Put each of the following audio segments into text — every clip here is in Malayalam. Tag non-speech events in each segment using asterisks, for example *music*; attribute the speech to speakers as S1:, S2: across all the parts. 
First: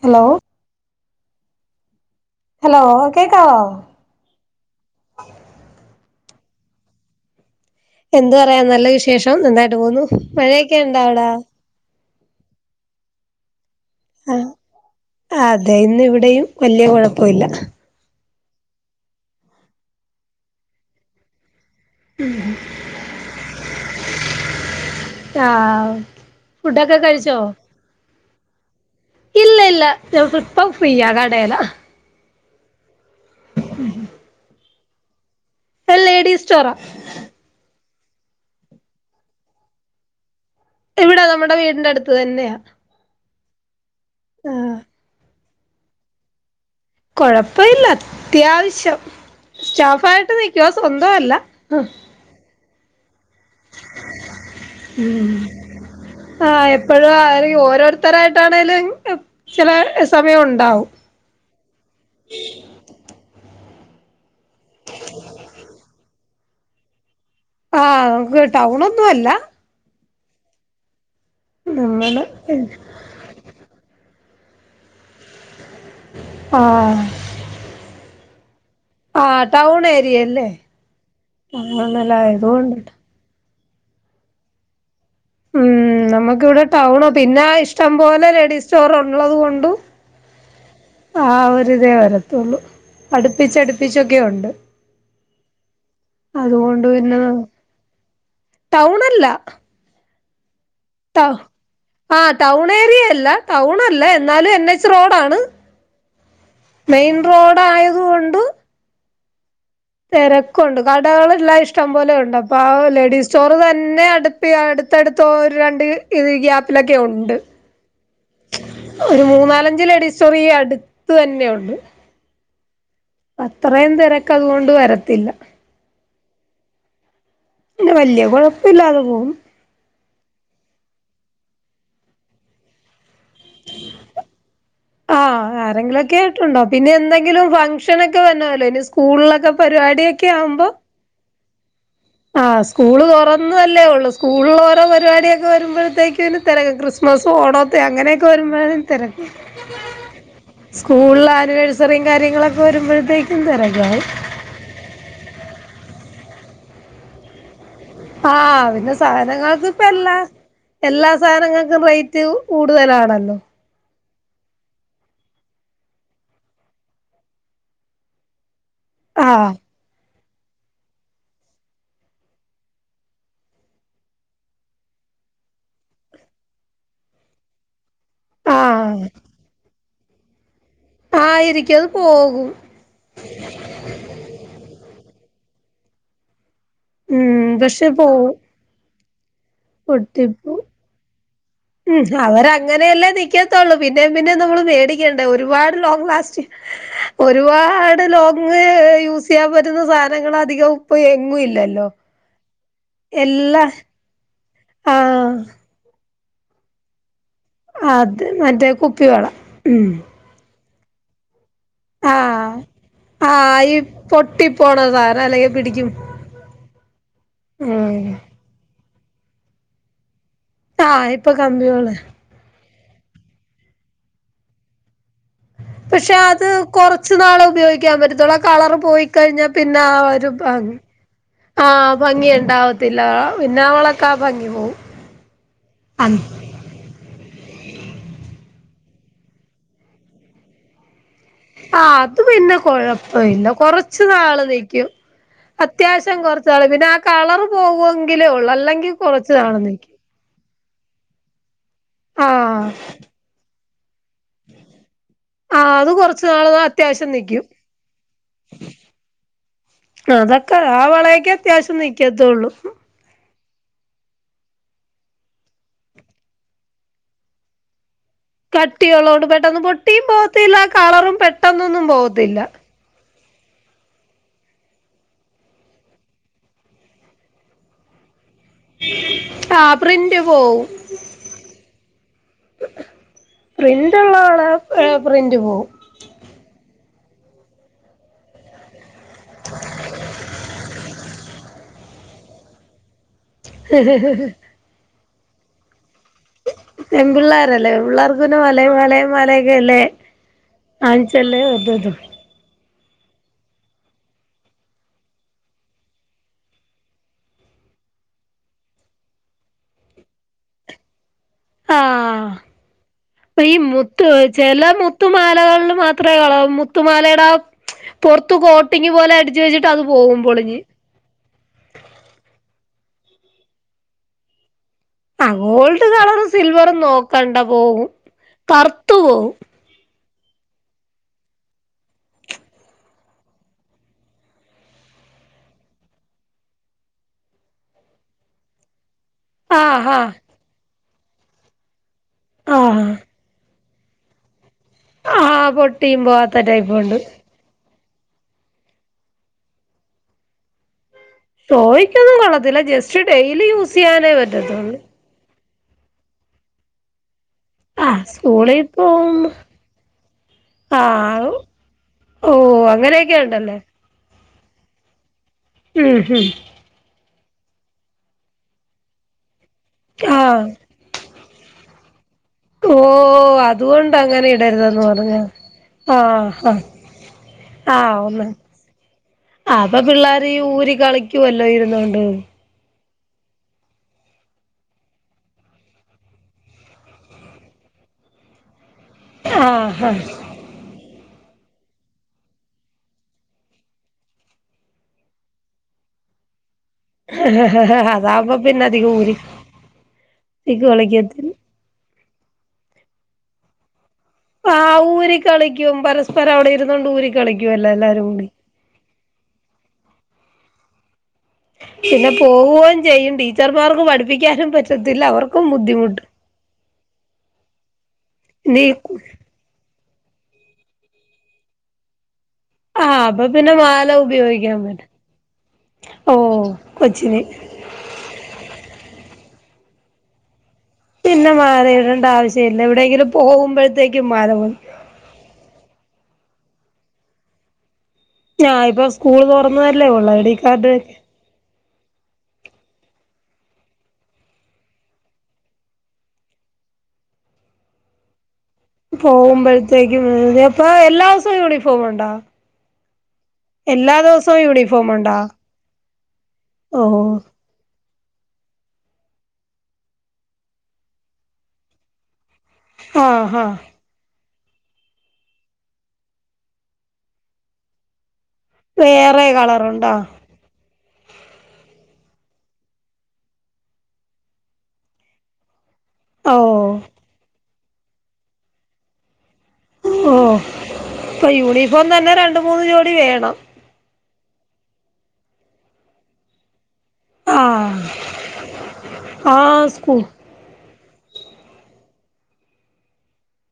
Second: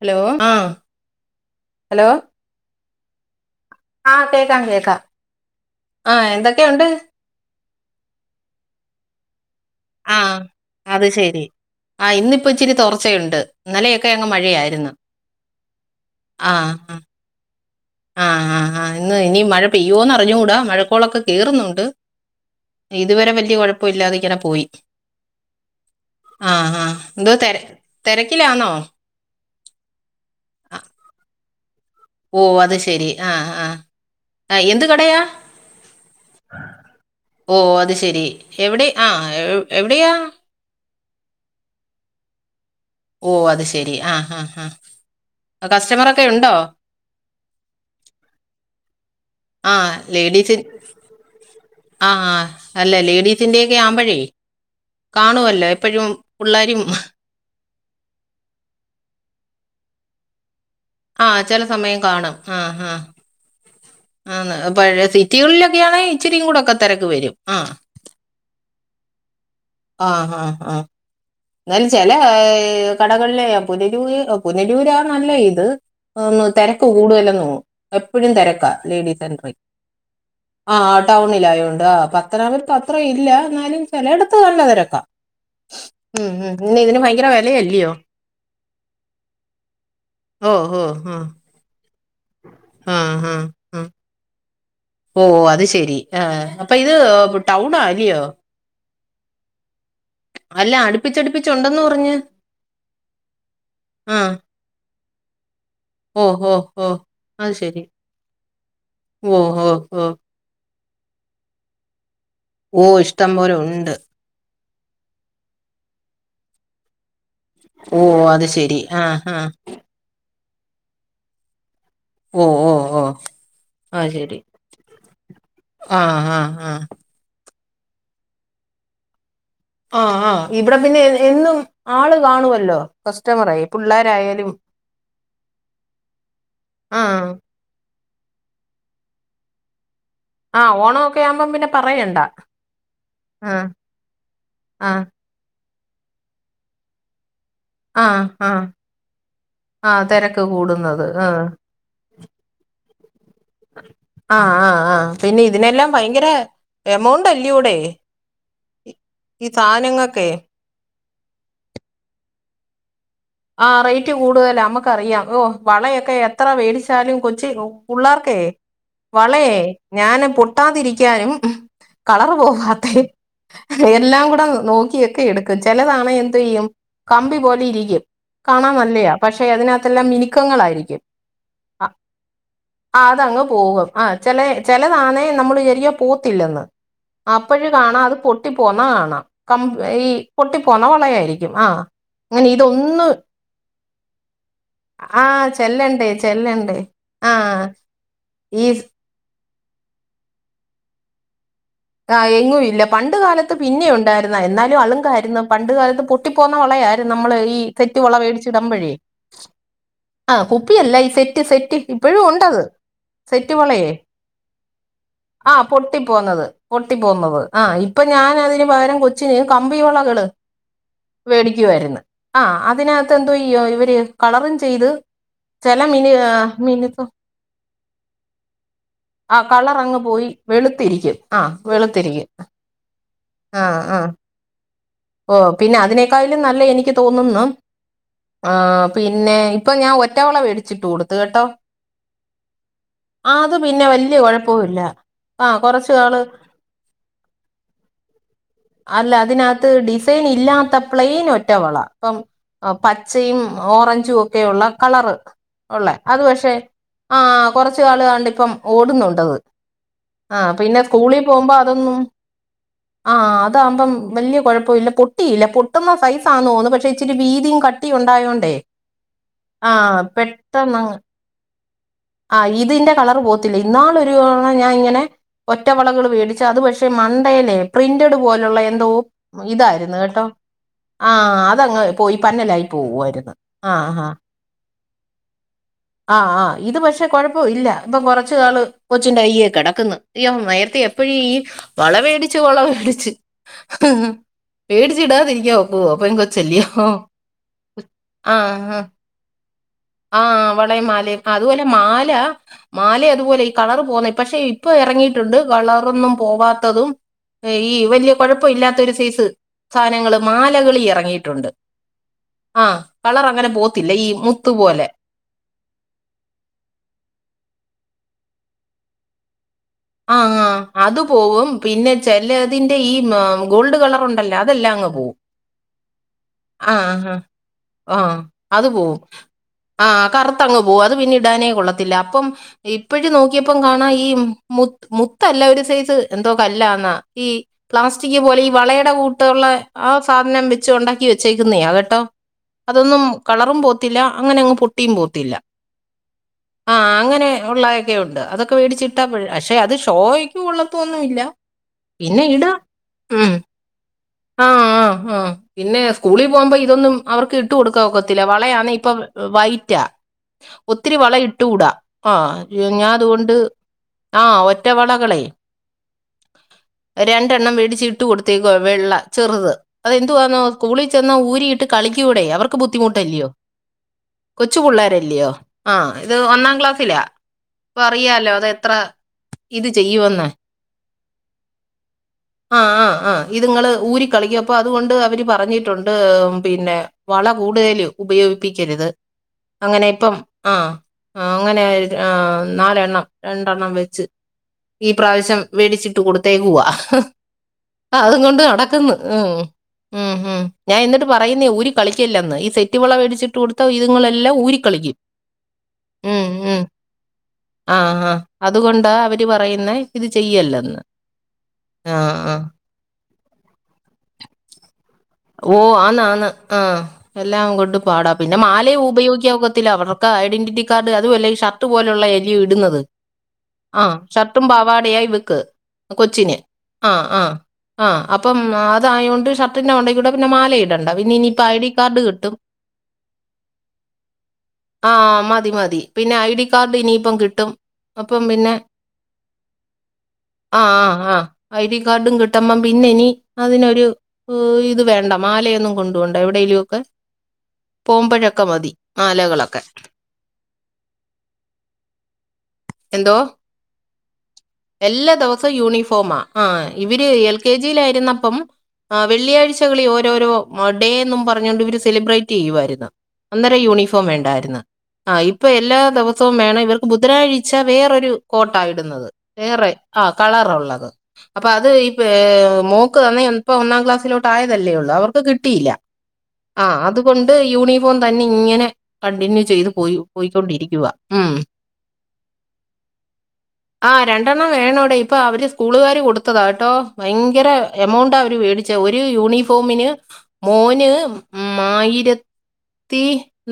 S1: ഹലോ ആഹ് ഹലോ
S2: ഹലോ കേക്കാവോ?
S1: ആഹ് കേക്കാം കേക്കാം. ആഹ് എന്തൊക്കെയുണ്ട്?
S2: എന്ത് പറയാൻ നല്ല വിശേഷം. നന്നായിട്ട് പോന്നു. മഴയൊക്കെ ഇണ്ടാ അവിടെ?
S1: ആഹ് ഇന്ന്‌ ഇപ്പോ ഇച്ചിരി തോർച്ചയുണ്ട്. ഇന്നലെ
S2: ആഹ് അതെ ഇന്ന്‌ ഇവിടെയും വല്ല്യ കൊഴപ്പൊവില്ല
S1: ആഹ് ആഹ് ആഹ് ഇന്ന് ഇനി മഴ പെയ്യോന്ന് അറിഞ്ഞുകൂടാ. മഴക്കോളൊക്കെ കേറുന്നു ണ്ട് ഇതുവരെ വല്യ കൊഴപ്പമില്ലാതെ ഇങ്ങനെ പോയി
S2: ആഹ്
S1: ആഹ് ആഹ്
S2: ഫുഡൊക്കെ
S1: എന്തോ
S2: കഴിച്ചോ
S1: തെര തെരക്കിലാണോ?
S2: ഇല്ല ഇല്ല *unintelligible* ഇപ്പം ഫ്രീയാ കടേലാ
S1: ഓഹ് അത് ശെരി. ആഹ് ആഹ് ആഹ് എന്ത് കടയാ?
S2: ഒര് ലേഡീസ്റ്റോറാ
S1: ഓഹ് അത് ശെരി എവിടെ ആഹ് ഏഹ് എവിടെയാ?
S2: ഇവിടാ നമ്മുടെ വീടിന്റെ അടുത്ത് തന്നെയാ
S1: ഓഹ് അത് ശെരി ആഹ് ആഹ് ആഹ് കസ്റ്റമറൊക്കെ ഉണ്ടോ?
S2: കൊഴപ്പവില്ല. അത്യാവശ്യം
S1: ആ
S2: സ്റ്റാഫായിട്ട്
S1: ലേഡീസ്
S2: നിക്കുവാ. സ്വന്തവല്ല
S1: ആ അല്ല ലേഡീസിൻ്റെയൊക്കെ ആമ്പഴേ കാണുമല്ലോ എപ്പോഴും പുള്ളാരും
S2: ആഹ് *unintelligible* ഓരോരുത്ത് ത്തരായിട്ടാണേലും ഉം ചില സമയം ഒണ്ടാവും
S1: ആഹ് ചെല സമയം കാണും. ആഹ് ആഹ് ആന്ന്‌. പഴ സിറ്റികളിലൊക്കെയാണെങ്കി ഇച്ചിരിയും കൂടൊക്കെ തെരക്ക് വരും ആഹ്
S2: ആഹ് നമുക്ക് ടൗണൊന്നും അല്ല
S1: ആഹ് ആഹ് ആഹ് എന്നാലും ചെല
S2: നമ്മള്
S1: ഏഹ് കട കളിലേ പുനരൂ പുനലൂരാ നല്ല ഇത് ഒന്ന് തെരക്ക്
S2: ആഹ്
S1: കൂടുതലെന്ന് തോന്നുന്നു എപ്പഴും തെരക്കാ.
S2: ആ ടൗൺ ഏരിയ അല്ലേ?
S1: ആഹ് ടൗണിലായോണ്ട്. ആഹ് പത്തനാപുരത്ത് അത്ര ഇല്ല. എന്നാലും ചെലയിടത്ത് നല്ല തെരക്കാ.
S2: ഉം നമ്മക്ക് ഇവിടെ ടൗണാ.
S1: ഭയങ്കര
S2: പിന്നെ
S1: വിലയല്ലയോ
S2: ഇഷ്ടം പോലെ ലേഡീസ് സ്റ്റോർ ഉള്ളത് കൊണ്ടും
S1: ഓ ഓ
S2: ആഹ് ഒരിതേ വരത്തുള്ളു.
S1: ആ
S2: അടുപ്പിച്ചടുപ്പിച്ചൊക്കെ ഒണ്ട്.
S1: ഓഹ് അത് ശരി. ആഹ് അപ്പ ഇത്
S2: പിന്നെ
S1: ടൗണാ അല്ലിയോ?
S2: ടൗണല്ല.
S1: അല്ല
S2: ടൗ
S1: അടുപ്പിച്ചടിപ്പിച്ചുണ്ടന്നും
S2: ആഹ് ടൗൺ ഏരിയയല്ല. ടൗൺ അല്ല.
S1: ആ.
S2: എന്നാലും എൻ എച്ച് റോഡാണ്.
S1: ഓ, ഓ, ഓ.
S2: മെയിൻ റോഡായത് കൊണ്ട്
S1: ഓഹ് ഓഹ് ഓഹ്
S2: തെരക്കൊണ്ട്. കടകള് എല്ലാം ഇഷ്ടം പോലെ ഉണ്ട്. അപ്പ ആ
S1: ഓ
S2: ലേഡീസ്
S1: ഇഷ്ടം പോലെ
S2: സ്റ്റോറ്
S1: ഉണ്ട്.
S2: തന്നെ അടു പ്പേ അടുത്തടുത്ത് ഒരു രണ്ട് ഇത് ഗ്യാപ്പിലൊക്കെ ഒണ്ട്.
S1: ഓഹ് അത് ശെരി. ആഹ് ആഹ്
S2: നാലഞ്ച്ലേഡിസ് സ്റ്റോറ് ഈ അടുത്ത് തന്നെ ഉണ്ട്.
S1: ഓഹ് ഓഹ് ഓഹ്
S2: അത്രയും തെരക്ക് അതുകൊണ്ട് വരത്തില്ല.
S1: ആ, ആ, ആ.
S2: വല്യ കൊഴപ്പ ഇല്ലാതെ പോകും.
S1: ആഹ് ആഹ് ഇവടെ പിന്നെ എന്നും ആള് കാണുവല്ലോ കസ്റ്റമറായി പുള്ളാരായാലും
S2: ആഹ് ആരെങ്കിലും ഒക്കെ ആയിട്ടുണ്ടാവും. പിന്നെ
S1: ആ.
S2: എന്തെങ്കിലും ഫങ്ങ്ഷ ഷനോക്കെ വരണമല്ലോ. ഇനി സ്കൂളിലൊക്കെ പരുവാടി
S1: ആഹ് ഓണം ഒക്കെ ആവുമ്പം പിന്നെ പറയണ്ട.
S2: ആഹ്. സ്കൂള്
S1: ആ,
S2: തൊറന്നതല്ലേ ഉള്ളൂ. സ്കൂളില് ഓരോ
S1: ആ,
S2: പരിപാടിയൊക്കെ വരുമ്പോഴത്തേക്ക് ത്തേന് തെരക്ക് ക്രിസ്മസ് ഓണം ത്തെ
S1: ആ,
S2: അങ്ങനെയൊക്കെ
S1: ആ.
S2: വരുമ്പഴാണ് തെരക്ക്.
S1: ആ തിരക്ക് കൂടുന്നത്. ആ.
S2: സ്കൂൾലാനുവേഴ് സറി യും കാര്യങ്ങളൊക്കെ വരുമ്പോഴത്തേക്കും തെരക്കാവും.
S1: ആഹ് ആഹ് ആഹ് പിന്നെ ഇതിനെല്ലാം ഭയങ്കര എമൗണ്ട് അല്ലൂടേ?
S2: ആഹ് പിന്നെ സാധനങ്ങൾക്ക് ഇപ്പം എല്ലാം എല്ലാ സാധനങ്ങൾക്കും റേറ്റ് കൂടുതലാണല്ലോ.
S1: ആ റേറ്റ് കൂടുതലാ നമ്മുക്കറിയാം ഓ വളയൊക്കെ എത്ര വേടിച്ചാലും കൊച്ച്പുള്ളേർക്കേ വളേ
S2: ആഹ്
S1: ഞാന് പൊട്ടാതിരിക്കാനും കളറുപോവാത്തെ എല്ലാം കൂടെ നോക്കിയൊക്കെ എടുക്കും. ചിലതാണ് എന്ത് ചെയ്യും കമ്പി പോലെ ഇരിക്കും. കാണാൻ
S2: ആഹ്
S1: നല്ലയാ പക്ഷെ അതിനകത്ത് എല്ലാം മിനുക്കങ്ങളായിരിക്കും.
S2: ആയിരിക്കും അത് പോകും.
S1: ആഹ് അതങ്ങ് പോകും ആ ചില ചിലതാണേ നമ്മൾ വിചാരിക്കും പോകത്തില്ലെന്ന്.
S2: ഉം
S1: അപ്പഴും
S2: പക്ഷെ
S1: കാണാം അത്
S2: പോവും
S1: പൊട്ടി പോന്നാ കാണാം കം ഈ പൊട്ടി
S2: പൊട്ടിപ്പോവും
S1: പോന്ന വളയായിരിക്കും. ആഹ്
S2: ഉം അവരങ്ങനെയല്ലേ നിൽക്കത്തുള്ളൂ പിന്നേ പിന്നേ നമ്മള് മേടിക്കേണ്ടേ
S1: ആ
S2: ഒരുപാട് ലോങ്
S1: ചെല്ലണ്ടേ
S2: ലാസ്റ്റി
S1: ചെല്ലണ്ടേ ആ
S2: ഒരുപാട് ലോങ്
S1: ഈ
S2: യൂ ചെയ്യാൻ പറ്റുന്ന സാധനങ്ങൾ അധികം ഇപ്പംഎങ്ങൂ ഇല്ലല്ലോ?
S1: ആഹ് എങ്ങും ഇല്ല പണ്ട് കാലത്ത്
S2: എല്ലാ
S1: പിന്നെ ഉണ്ടായിരുന്നു എന്നാലും
S2: ആഹ്
S1: അളുങ്കായിരുന്നു പണ്ട് കാലത്ത് പൊട്ടി പോന്ന വളയാരുന്നു നമ്മള് ഈ സെറ്റ് വള
S2: അത്
S1: മേടിച്ചു
S2: മറ്റേ
S1: ഇടുമ്പോഴേ
S2: കുപ്പിവള ഉം
S1: ആഹ് കുപ്പി അല്ല ഈ സെറ്റ് സെറ്റ് ഇപ്പോഴും
S2: ആഹ്
S1: ഉണ്ടത് സെറ്റ്
S2: ആഹ് ഈ
S1: വളയേ
S2: പൊട്ടിപ്പോണ സാധനം അല്ലെങ്കിൽ
S1: ആ
S2: പിടിക്കും
S1: പൊട്ടിപ്പോന്നത്. പൊട്ടി പോകുന്നത് ആഹ്
S2: ഉം
S1: ഇപ്പൊ ഞാൻ അതിന് പകരം കൊച്ചിന് കമ്പി വളകള്
S2: ആഹ് ഇപ്പൊ കമ്പികള്
S1: മേടിക്കുയായിരുന്നു. ആഹ് അതിനകത്ത് എന്തോ ചെയ്യു ഇവര് കളറും ചെയ്ത് ചില മിനി
S2: പക്ഷെ അത്
S1: മിനി
S2: കൊറച്ചു നാള് ഉപയോഗിക്കാൻ പറ്റത്തൊള്ളു കളർ പോയി കഴിഞ്ഞാ പിന്നെ ആ ഒരു ഭാഗം
S1: രിക്കും ആഹ്
S2: ആഹ് ഭംഗിയുണ്ടാവത്തില്ല പിന്നെ ആഹ് വളൊക്കെ ആ ഭംഗി പോവും.
S1: ഓഹ് പിന്നെ
S2: ആഹ്
S1: അതിനേക്കാളും ലെ എനിക്ക് തോന്നുന്നു ആഹ് പിന്നെ ഇപ്പ ഞാൻ ഒറ്റവള മേടിച്ചിട്ടുകൊട്ത്
S2: ആഹ് അത് പിന്നെ
S1: ആ
S2: കൊഴപ്പവില്ല
S1: അത് പിന്നെ
S2: കൊറച്ച്
S1: വലിയ
S2: നാള്
S1: കുഴപ്പമില്ല
S2: നിയ്ക്കും
S1: ആ കുറച്ച്
S2: അത്യാവശ്യം
S1: നാള്
S2: കൊറച്ച്നാള് പിന്നെ ആഹ് കളറ് പോകുവെങ്കിലേ ഉള്ളൂ അല്ലെങ്കി
S1: അല്ല
S2: കൊറച്ച്നാള്
S1: അതിനകത്ത്
S2: നിയ്ക്കും
S1: ഡിസൈൻ ഇല്ലാത്ത പ്ലെയിൻ ഒറ്റ വള ഇപ്പം
S2: ആഹ്
S1: പച്ചയും ഓറഞ്ചും ഒക് റ്റെ യുള്ള കളറ്
S2: ആഹ്
S1: ഒള്ളേ അത്
S2: കൊറച്ചു
S1: പക്ഷേ
S2: നാള് അത്യാവശ്യം നിക്കും
S1: ആഹ് കൊറച്ചുകാള് ദാണ്ടിപ്പം ഓടുന്നുണ്ടത് ആഹ്
S2: അതൊക്കെ
S1: പിന്നെ
S2: ആ
S1: സ്കൂളിൽ
S2: വളയെക്കെ
S1: പോകുമ്പോ
S2: അത്യാവശ്യം
S1: അതൊന്നും
S2: നിയ്ക്കത്തൊള്ളൂ
S1: ആഹ് അതാകുമ്പം വല്യ കൊഴപ്പവില്ല പൊട്ടിയില്ല പൊട്ടുന്ന സൈസാന്ന് തോന്നുന്നു പക്ഷെ ഇച്ചിരി വീതിം കട്ടിയൊണ്ടായകൊണ് ണ്ടെ
S2: കട്ടിയുള്ളോണ്ട് പെട്ടെന്ന്
S1: ആഹ്
S2: പൊട്ടിയും പോവത്തില്ല
S1: പെട്ടന്ന് അങ്ങ്
S2: കളറും പെട്ടെന്നൊന്നും പോവത്തില്ല
S1: ആഹ് ഇതിന്റെ കളറ് പോത് ത്തില്ല ഇന്നാളൊരു തവണ ഞാൻ ഇങ്ങനെ ഒറ്റവളകള് മേടിച്ച് അതുപക്ഷേ മണ്ടെലെ പ്രിന്റഡ് പോലുള്ള എന്തോ
S2: ആ
S1: ഇതാരുന്നു
S2: പ്രിന്റ്
S1: കേട്ടോ
S2: പോവും
S1: ആഹ് അതങ്ങ് പോയി പന്നലായി പോകുവാരുന്നു ആഹ് ആഹ്
S2: പ്രിന്റുള്ള വള പ്രിന്റ് പോവും
S1: ആഹ് ആഹ് ഇത് പക്ഷെ കൊഴപ്പവില്ല ഇപ്പൊ കൊറച്ചുനാള് കൊച്ചിന്റെ കയ്യെ കെടക്ക്‌ന്ന് അയ്യോ നേരത്തെ എപ്പഴും ഈ വള മേടിച്ചു വള മേടിച്ച് മേടിച്ചിട്കാ തിരിയ്ക്കാ പൊക്കൂവ പെങ്കൊച്
S2: പെമ്പിള്ളാരല്ലേ പിള്ളാർക്ക്‌ പിന്നെ വളെ
S1: ആഹ്
S2: മലേ മലെക്കെ അല്ലേ
S1: ആഹ് വളേം മാലേം അതുപോലെ മാല മാലേം അതുപോലെ ഈ കളറ് പോന്നേ പക്ഷെ ഇപ്പൊ ഇറങ്ങിട്ടുണ്ട് കളറൊന്നും പോവാത്തതും ഈ വലിയ കൊഴപ്പവില്ലാത്തൊരു സൈസ് സാധനങ്ങള് മാലകള് എറങ്ങിയിട്ടുണ്ട്
S2: ആഹ് അപ്പൊ ഈ
S1: പോത്തില്ല ഈ
S2: മുത്ത് ചെല
S1: പോലെ
S2: മുത് ത്തുമാലകളില് മാത്രേ കള മുത്തുമാലേട പുറത്തു കോട് ട്ടിങ്ങ് പോലെ അടിച്ച് വച്ചിട്ട് അത് പോകും
S1: ആഹ്
S2: പൊളിഞ്
S1: ആഹ് അത് പോകും പിന്നെ ചെലതിന്റെ ഈ ഏഹ് ഗോൾഡ് കളറുണ്ടല്ലോ അതെല്ലാം അങ്ങ് പോക്
S2: ആഹ് ഗോൾഡ് കളറും സിൽവറും
S1: ആഹ്
S2: നോക്കണ്ട പോകും
S1: അത് പോവും
S2: കറുത്തു പോകും
S1: ആഹ് കറുത്തങ്ങ് പോകും അത് പിന്നെ ഇടാനേ കൊള്ളത്തില്ല അപ്പം ഇപ്പഴി നോക്കിയപ്പം കാണാ ഈമ് മുത് മുത്തല്ല ഒരു സൈസ് എന്തോ കല്ലാന്നാ ഈ പ്ലാസ്റ്റിക് പോലെ ഈ വളയുടെ കൂട് ട്ടൊള്ളെ ആഹ് സാധനം വെച്ച് ഒണ്ടാക്കി വെച്ചേക്കുന്നയാ കേട്ടോ
S2: ആഹ്
S1: അതൊന്നും കളറും പോത് ത്തില്ല അങ്ങനെ അങ്ങ് പോട്ടിം പൊത്തില്ല
S2: ആഹ് പൊട്ടിയും പോവാത്ത
S1: ആഹ്
S2: ടൈപ്പുണ്ട്
S1: അങ്ങനെ ഉള്ളയക്കെ ഉണ്ട് അത് ക്കെ മേടിച്ചിട്ടാപ്പഴ് പക്ഷെ അത് ഷോയ്ക്ക് കൊള്ളത്തൊന്നുവില്ല
S2: ഷോയ്ക്കൊന്നും കൊള്ളത്തില്ല ജസ്റ്റ് ഡെയിലി യൂസ് ചെയ്യാനേ പറ്റത്തുള്ളൂ
S1: ആഹ് പിന്നെ സ്കൂളി പോകുമ്പോ ഇതൊന്നും അവർക്ക് ഇട്ട് കൊടുക്കാ
S2: ആഹ്
S1: ഒക്കത്തില്ല
S2: സ്കൂളിൽ
S1: വളയാന്നെ ഇപ്പ
S2: പോകുമ്പോ
S1: വൈറ്റാ ഒത്തിരി വള
S2: ആഹ്
S1: ഇട്ടുകൂടാ ആഹ്
S2: ഓഹ്
S1: ഞാൻ
S2: അങ്ങനെയൊക്കെ
S1: അതുകൊണ്ട്
S2: ഉണ്ടല്ലേ
S1: ആഹ് ഒറ്റ വളകളെ
S2: ഉം ഉം
S1: രണ്ടെണ്ണം മേടിച്ച് ഇട്ട് കൊടുത്തേക്കുവാ വെള്ള ചെറുത് അതെന്തുവാന്നോ
S2: ആഹ്
S1: സ്കൂളി ചെന്ന ഊരിയിട്ട് കളിക്കൂവടെ അവർ ക്കു ബുദ്ധിമുട്ടല്യോ
S2: ഓഹ് അതുകൊണ്ട് അങ്ങനെ
S1: കൊച്ചു
S2: ഇടരുതെന്ന് പറഞ്ഞോ
S1: പിള്ളോരല്യോ ആഹ് ഇത് ഒന്നാം ക്ലാസ്സിലാ പ്പ
S2: ആഹ് ഒന്ന്
S1: അറിയാല്ലോ അതെത്ര
S2: ആഹ് അപ്പ പിള്ളാര് ഊരി കളിക്കുവല്ലോ ഇരുന്നൊണ്ട്
S1: ആഹ് ആഹ് ആഹ് ഇതുങ്ങള് ഊരി കളിക്കും അപ്പൊ അതുകൊണ്ട് അവര് പറഞ്ഞിട്ടുണ്ട് ഏഹ് പിന്നെ വള കൂടുതല് ഉപയോഗിപ്പിക്കരുത്
S2: ആഹ്
S1: അങ്ങനെ ഇപ്പം ആഹ് അങ്ങനെ ഒര്ത് ആഹ് നാലെണ്ണം രണ്ടെണ്ണം വെച് ച്ച് ഈ പ്രാവശ്യം വേടിച്ചിട്ട് കൊടുത്തേക്കവാ ഹ്
S2: ആഹ്
S1: അതും
S2: അതാവുമ്പോ
S1: കൊണ്ട്
S2: പിന്നെ അധികം
S1: നടക്കുന്നു
S2: ഊരി
S1: ഉം ഉം ഉം ഞാൻ എന്നിട്ട്
S2: കളിക്കത്തില്ല
S1: പറയുന്നയ ഊരി കളിക്കല്ലെന്ന് ഈ സെറ്റ് വേടിച്ചിട്ട് കൊടു ത്തൊ ഇതുങ്ങളെല്ലാം
S2: ആഹ്
S1: ഊരിക്കളിക്കും
S2: ഊരി കളിക്കും
S1: ഉം
S2: പരസ്പരം അവിടെ
S1: ഉം
S2: ഇരുന്നോണ്ട് ഊരി കളിക്കുവല്ലോ
S1: ആഹ്
S2: എല്ലാരും
S1: ആഹ്
S2: കൂടി
S1: അതുകൊണ്ടാ അവര് പറയുന്നെ ഇത് ചെയ്യല്ലന്ന്
S2: പിന്നെ പോവുകയും ചെയ്യും. ടീച്ചർമാർക്ക് പഠിപ്പിക്കാനും പറ്റത്തില്ല. അവർക്ക്
S1: ഓ അന്നാന്ന് ആ എല്ലാം കൊണ്ട് പാടാം പിന്നെ
S2: നീ
S1: മാലയും ഉപയോഗിക്കാൻ ഒക്കത്തില്ല അവർ ഐഡന്റിറ്റി കാർഡ് അതുല്ല ഷർട്ട് പോലുള്ള എലയോ ഇടുന്നത്.
S2: ആഹ് അപ്പൊ പിന്നെ
S1: ആ
S2: മാല
S1: ഷർട്ടും
S2: ഉപയോഗിക്കാൻ പറ്റും
S1: പാവാടയാ ഇവൾക്ക്
S2: ഓ
S1: കൊച്ചിന് ആ
S2: കൊച്ചിന്
S1: ആ ആ അപ്പം അതായത് കൊണ്ട് ഷർട്ടിൻ്റെ മണ്ട പിന്നെ മാല ഇടണ്ടാ ഇനി
S2: പിന്നെ
S1: ഇനിയിപ്പ ഐ
S2: മാല
S1: ഡി കാർഡ്
S2: ഇടണ്ട
S1: കിട്ടും.
S2: ആവശ്യമില്ല എവിടെയെങ്കിലും പോകുമ്പോഴത്തേക്കും മാല മതി
S1: ആ മതി മതി പിന്നെ ഐ ഡി കാർഡ് ഇനിയിപ്പം കിട്ടും. അപ്പം
S2: ഞാ
S1: പിന്നെ
S2: ഇപ്പൊ സ്കൂൾ തുറന്നതല്ലേ ഉള്ളൂ ഐ ഡി
S1: ആ
S2: കാർഡ്
S1: ആ ആ ഐ ഡി കാർഡും കിട്ട്മ്പം പിന്നെ ഇനി അതിനൊരു ഇത് വേണ്ട മാലയൊന്നും കൊണ്ട് പോണ്ട എവിടെേലും ഒക്കെ പോവുമ്പഴൊക്കെ മതി. മാലകളൊക്കെ
S2: പോകുമ്പോഴത്തേക്കും മതി അപ്പൊ എല്ലാ ദിവസവും യൂണിഫോം ഉണ്ടോ.
S1: എന്തോ
S2: എല്ലാ ദിവസവും യൂണിഫോം
S1: എല്ലാ
S2: ഉണ്ടോ.
S1: ദിവസവും യൂണിഫോമാ ആ
S2: ഓ
S1: ഇവര് എൽ കെ ജിയിലായിരുന്നപ്പം വെള്ളിയാഴ്ച്ച ഴ്ച്ചകളിൽ ഓരോരോ ഡേ എന്നു പറഞ്ഞണ്ട് ഇവര് സെലിബ്രേറ്റ് ചെയ്യുമായിരുന്നു.
S2: ആഹ് ആഹ്
S1: അന്നേരം യൂണിഫോം വേണ്ടായിരുന്നു. ആ ഇപ്പൊ എല്ലാ ദിവസവും വേണം, ഇവർക്ക് ബുധനാഴ്ച വേറൊരു കോട്ടായിടുന്നത് വേറെ ആഹ് കളറുള്ളത് അപ്പോ അത് ഒന്നാം ക്ലാസില പ്രായതല്ലേ ഉള്ളൂ അവർക്ക് കിട്ടിയില്ല
S2: ഓ
S1: അതുകൊണ്ട് യൂണിഫോം തന്നെ ഇങ്ങനെ കണ്ടിന്യൂ ചെയ്തു.
S2: ഓ ഇപ്പൊ യൂണിഫോം തന്നെ രണ്ട് മൂന്ന് ജോടി വേണം.
S1: ആ രണ്ടെണ്ണം വേണോടെ ഇപ്പൊ അവര് സ്കൂളുകാര് കൊടുത്തതാ കെട്ടോ ഭയങ്കരം
S2: ആഹ്
S1: എമൗണ്ടാ അവര് മേടിച്ച് ഒരു
S2: ആഹ്
S1: യൂണിഫോമിന്
S2: സ്കൂ
S1: മോന് ഉം മായിരത്തി പത്തി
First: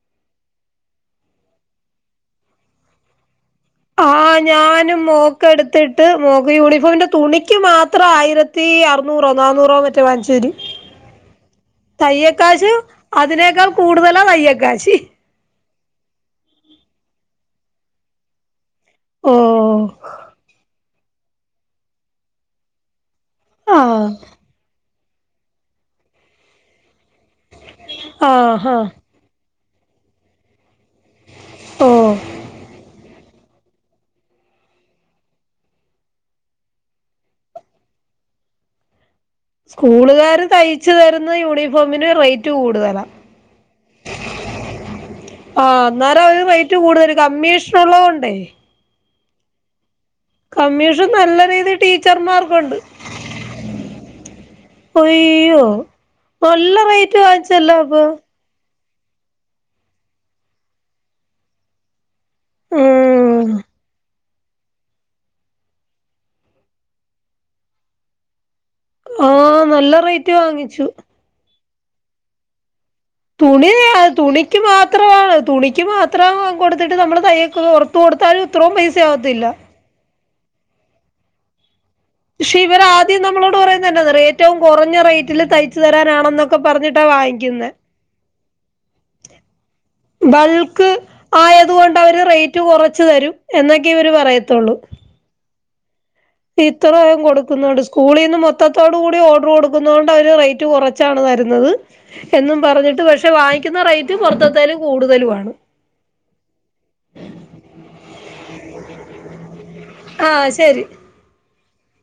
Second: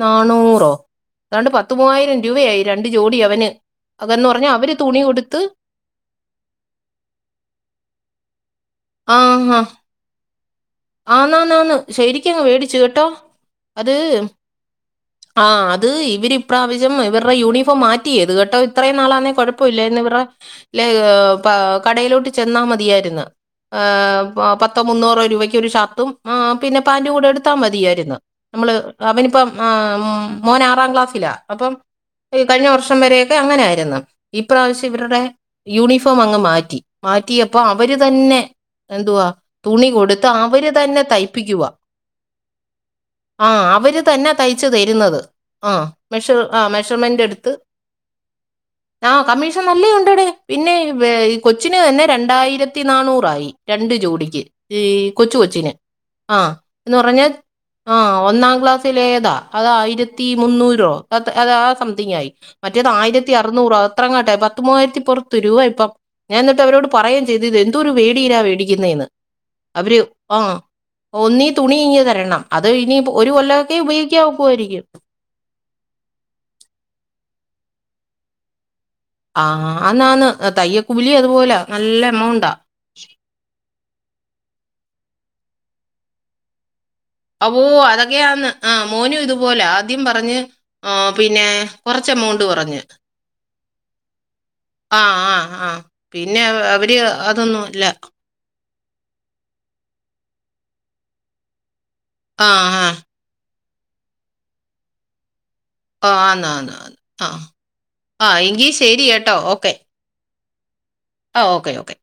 S1: നന്നൂറോ അതാണ്ട് പത്ത് മൂവായിരം രൂപയായി രണ്ട് ജോഡി അവന്
S2: ആ
S1: അതെന്ന് പറഞ്ഞാൽ അവര്
S2: ഞാനും
S1: തുണി കൊടുത്ത്
S2: മോക്ക് എടുത്തിട്ട് മോക്ക് യൂണിഫോമിന്റെ തുണിക്ക് മാത്രം ആയിരത്തി ത്തി
S1: ആ
S2: അറുന്നൂറോ
S1: ആ
S2: നന്നൂറോ മറ്റോ വാങ്ങിച്ചവര്
S1: ആന്നാന്നാന്ന് ശരിക്കങ്ങ്
S2: തയ്യൽക്കാശ്
S1: മേടിച്ചു കേട്ടോ
S2: അതിനേക്കാൾ
S1: അത്
S2: കൂടുതലാ തയ്യൽക്കാശ്
S1: ആ അത് ഇവരിപ്രാവശ്യം ഇവരുടെ യൂണിഫോം മാറ്റിയത് കേട്ടോ അത്രയും നാളാന്നേ
S2: ഓ
S1: കുഴപ്പ ഇല്ലായിരുന്നു. ഇവരുടെ ല്ല കടയിലോട്ട് ചെന്നാ മതിയായിരുന്നു. ആ
S2: ആഹ്
S1: പത്തോ മൂന്നൂറോ രൂപയ്ക്കൊരു ഷർട്ടും ആ പിന്നെ പാന്റും കൂടെ എടുത്താൽ മതിയായിരുന്നു.
S2: ആഹ്
S1: നമ്മള്
S2: ആഹ്
S1: അവനിപ്പം ആ മോൻ ആറാം ക്ലാസ്സിലാ അപ്പം
S2: ഓ
S1: കഴിഞ്ഞ വർഷം വരെയൊക്കെ അങ്ങനെയിരുന്നു. ഈപ്രാവശ്യം ഇവരുടെ യൂണിഫോം അങ്ങ് മാറ്റി. മാറ്റിയപ്പോ അവര് തന്നെ എന്തുവാ തുണി കൊടുത്ത്
S2: ക്കർ
S1: അവര്
S2: തയ്ച്ചു
S1: തന്നെ
S2: തരുന്ന
S1: തയ്പ്പിക്കുക
S2: യൂണിഫോമിന് റേറ്റ് കൂടുതലാ
S1: ആ അവര് തന്നെ തയ്ച്ച് തരുന്നത്. ആ
S2: ആഹ് അന്നേരം
S1: മെഷർ
S2: അവര്
S1: ആ
S2: റേറ്റ് കൂടുതല്
S1: മെഷർമെന്റ് എടുത്ത്
S2: കമ്മീഷൻ ഉുള്ളതുകൊണ്ട്
S1: ആ കമ്മീഷൻ നല്ല ഉണ്ട്ടെ പിന്നെ
S2: കമ്മീഷൻ നല്ല
S1: കൊച്ചിന്
S2: രീതിയിൽ
S1: തന്നെ
S2: ടീച്ചർമാർക്കുണ്ട്
S1: രണ്ടായിരത്തി നന്നൂറായി രണ്ട് ജോഡിക്ക് ഇ കൊച്ച്
S2: അയ്യോ
S1: കൊച്ചിന് ആ
S2: നല്ല
S1: ന്ന്
S2: റേറ്റ്
S1: പറഞ്ഞൽ
S2: വാങ്ങിച്ചല്ലോ
S1: ആ
S2: അപ്പൊ
S1: ഒന്നാം ക്ലാസ് ത്തിലേതാ അതായിരത്തി മുന്നൂറോ അ അതാ സംതിങ് ആയി മറ്റേത് ആയിരത്തി
S2: ഉം
S1: അർനൂറ് അത്രങ്ങട്ടെ പത്ത് മൂവായിരത്തി പറത്ത് രൂപ ഇപ്പം ഞാൻ എന്നിട്ട് അവരോട് പറയും ചെയ്തു എന്തോ ഒരു വേടിയിലാ വേടിക്കുന്നേ എന്ന്
S2: ആഹ് നല്ല
S1: അവര്
S2: റേറ്റ്
S1: ആ
S2: വാങ്ങിച്ചു
S1: ഒന്നീ തുണി ഇങ്ങ് തരണം അത് ഇനി ഒരു
S2: തുണി
S1: കൊല്ലമൊക്കെ ഉപയോഗിക്കാൻ
S2: തുണിക്ക്
S1: ഒക്കുമായിരിക്കും.
S2: മാത്രമാണ് തുണിക്ക് മാ - ഇത്ര കൊടുത്തിട്ട് നമ്മൾ തയ്യ പുറത്ത് കൊടുത്താലും ഇത്രയും പൈസയാകത്തില്ല.
S1: അന്നാണ് തയ്യൽ കൂലി അതുപോലെ നല്ല എമൗണ്ടാ
S2: പക്ഷെ ഇവർ ആദ്യം നമ്മളോട് പറയുന്നത് എന്തോന്നറിയോ ഏറ്റവും കുറഞ്ഞ റേറ്റിൽ തയ്ച്ചു തരാനാണെന്നൊക്കെ ഒക്കെ പറഞ്ഞിട്ടാ വ
S1: ഓ അതൊക്കെയാന്ന് ആ മോനു ഇതുപോലെ ആദ്യം പറഞ്ഞു
S2: ബൾക്ക് ആയതുകൊണ്ട് അവര്
S1: എമൗണ്ട്
S2: റേറ്റ്
S1: പറഞ്ഞ്
S2: കുറച്ച് തരും എന്നൊക്കെ ഇവർ പറയത്തുള്ളൂ
S1: ആഹ് ആഹ് ആഹ്
S2: ഇത്രം കൊടുക്കുന്നുണ്ട് സ്കൂളിൽ നിന്ന് മൊത്ത മൊത്തത്തോട് കൂടി ഓർഡർ കൊടുക്കുന്നണ്ട് അവര് റേറ്റ് കുറച്ചാണ് വരുന്നത്
S1: ആ
S2: എന്നും
S1: ആ
S2: പറഞ്ഞിട്ട് പക്ഷേ വാങ്ങിക്കുന്ന റേറ്റ് പുറത്തെത്തായാലും കൂടുതലു ആണ്
S1: ആ ആണ് ആണ് ആ ആ ആ എങ്കിൽ ശരി കേട്ടോ ഓക്കെ
S2: ആഹ് ശരി
S1: ആ ഓക്കെ ഓക്കെ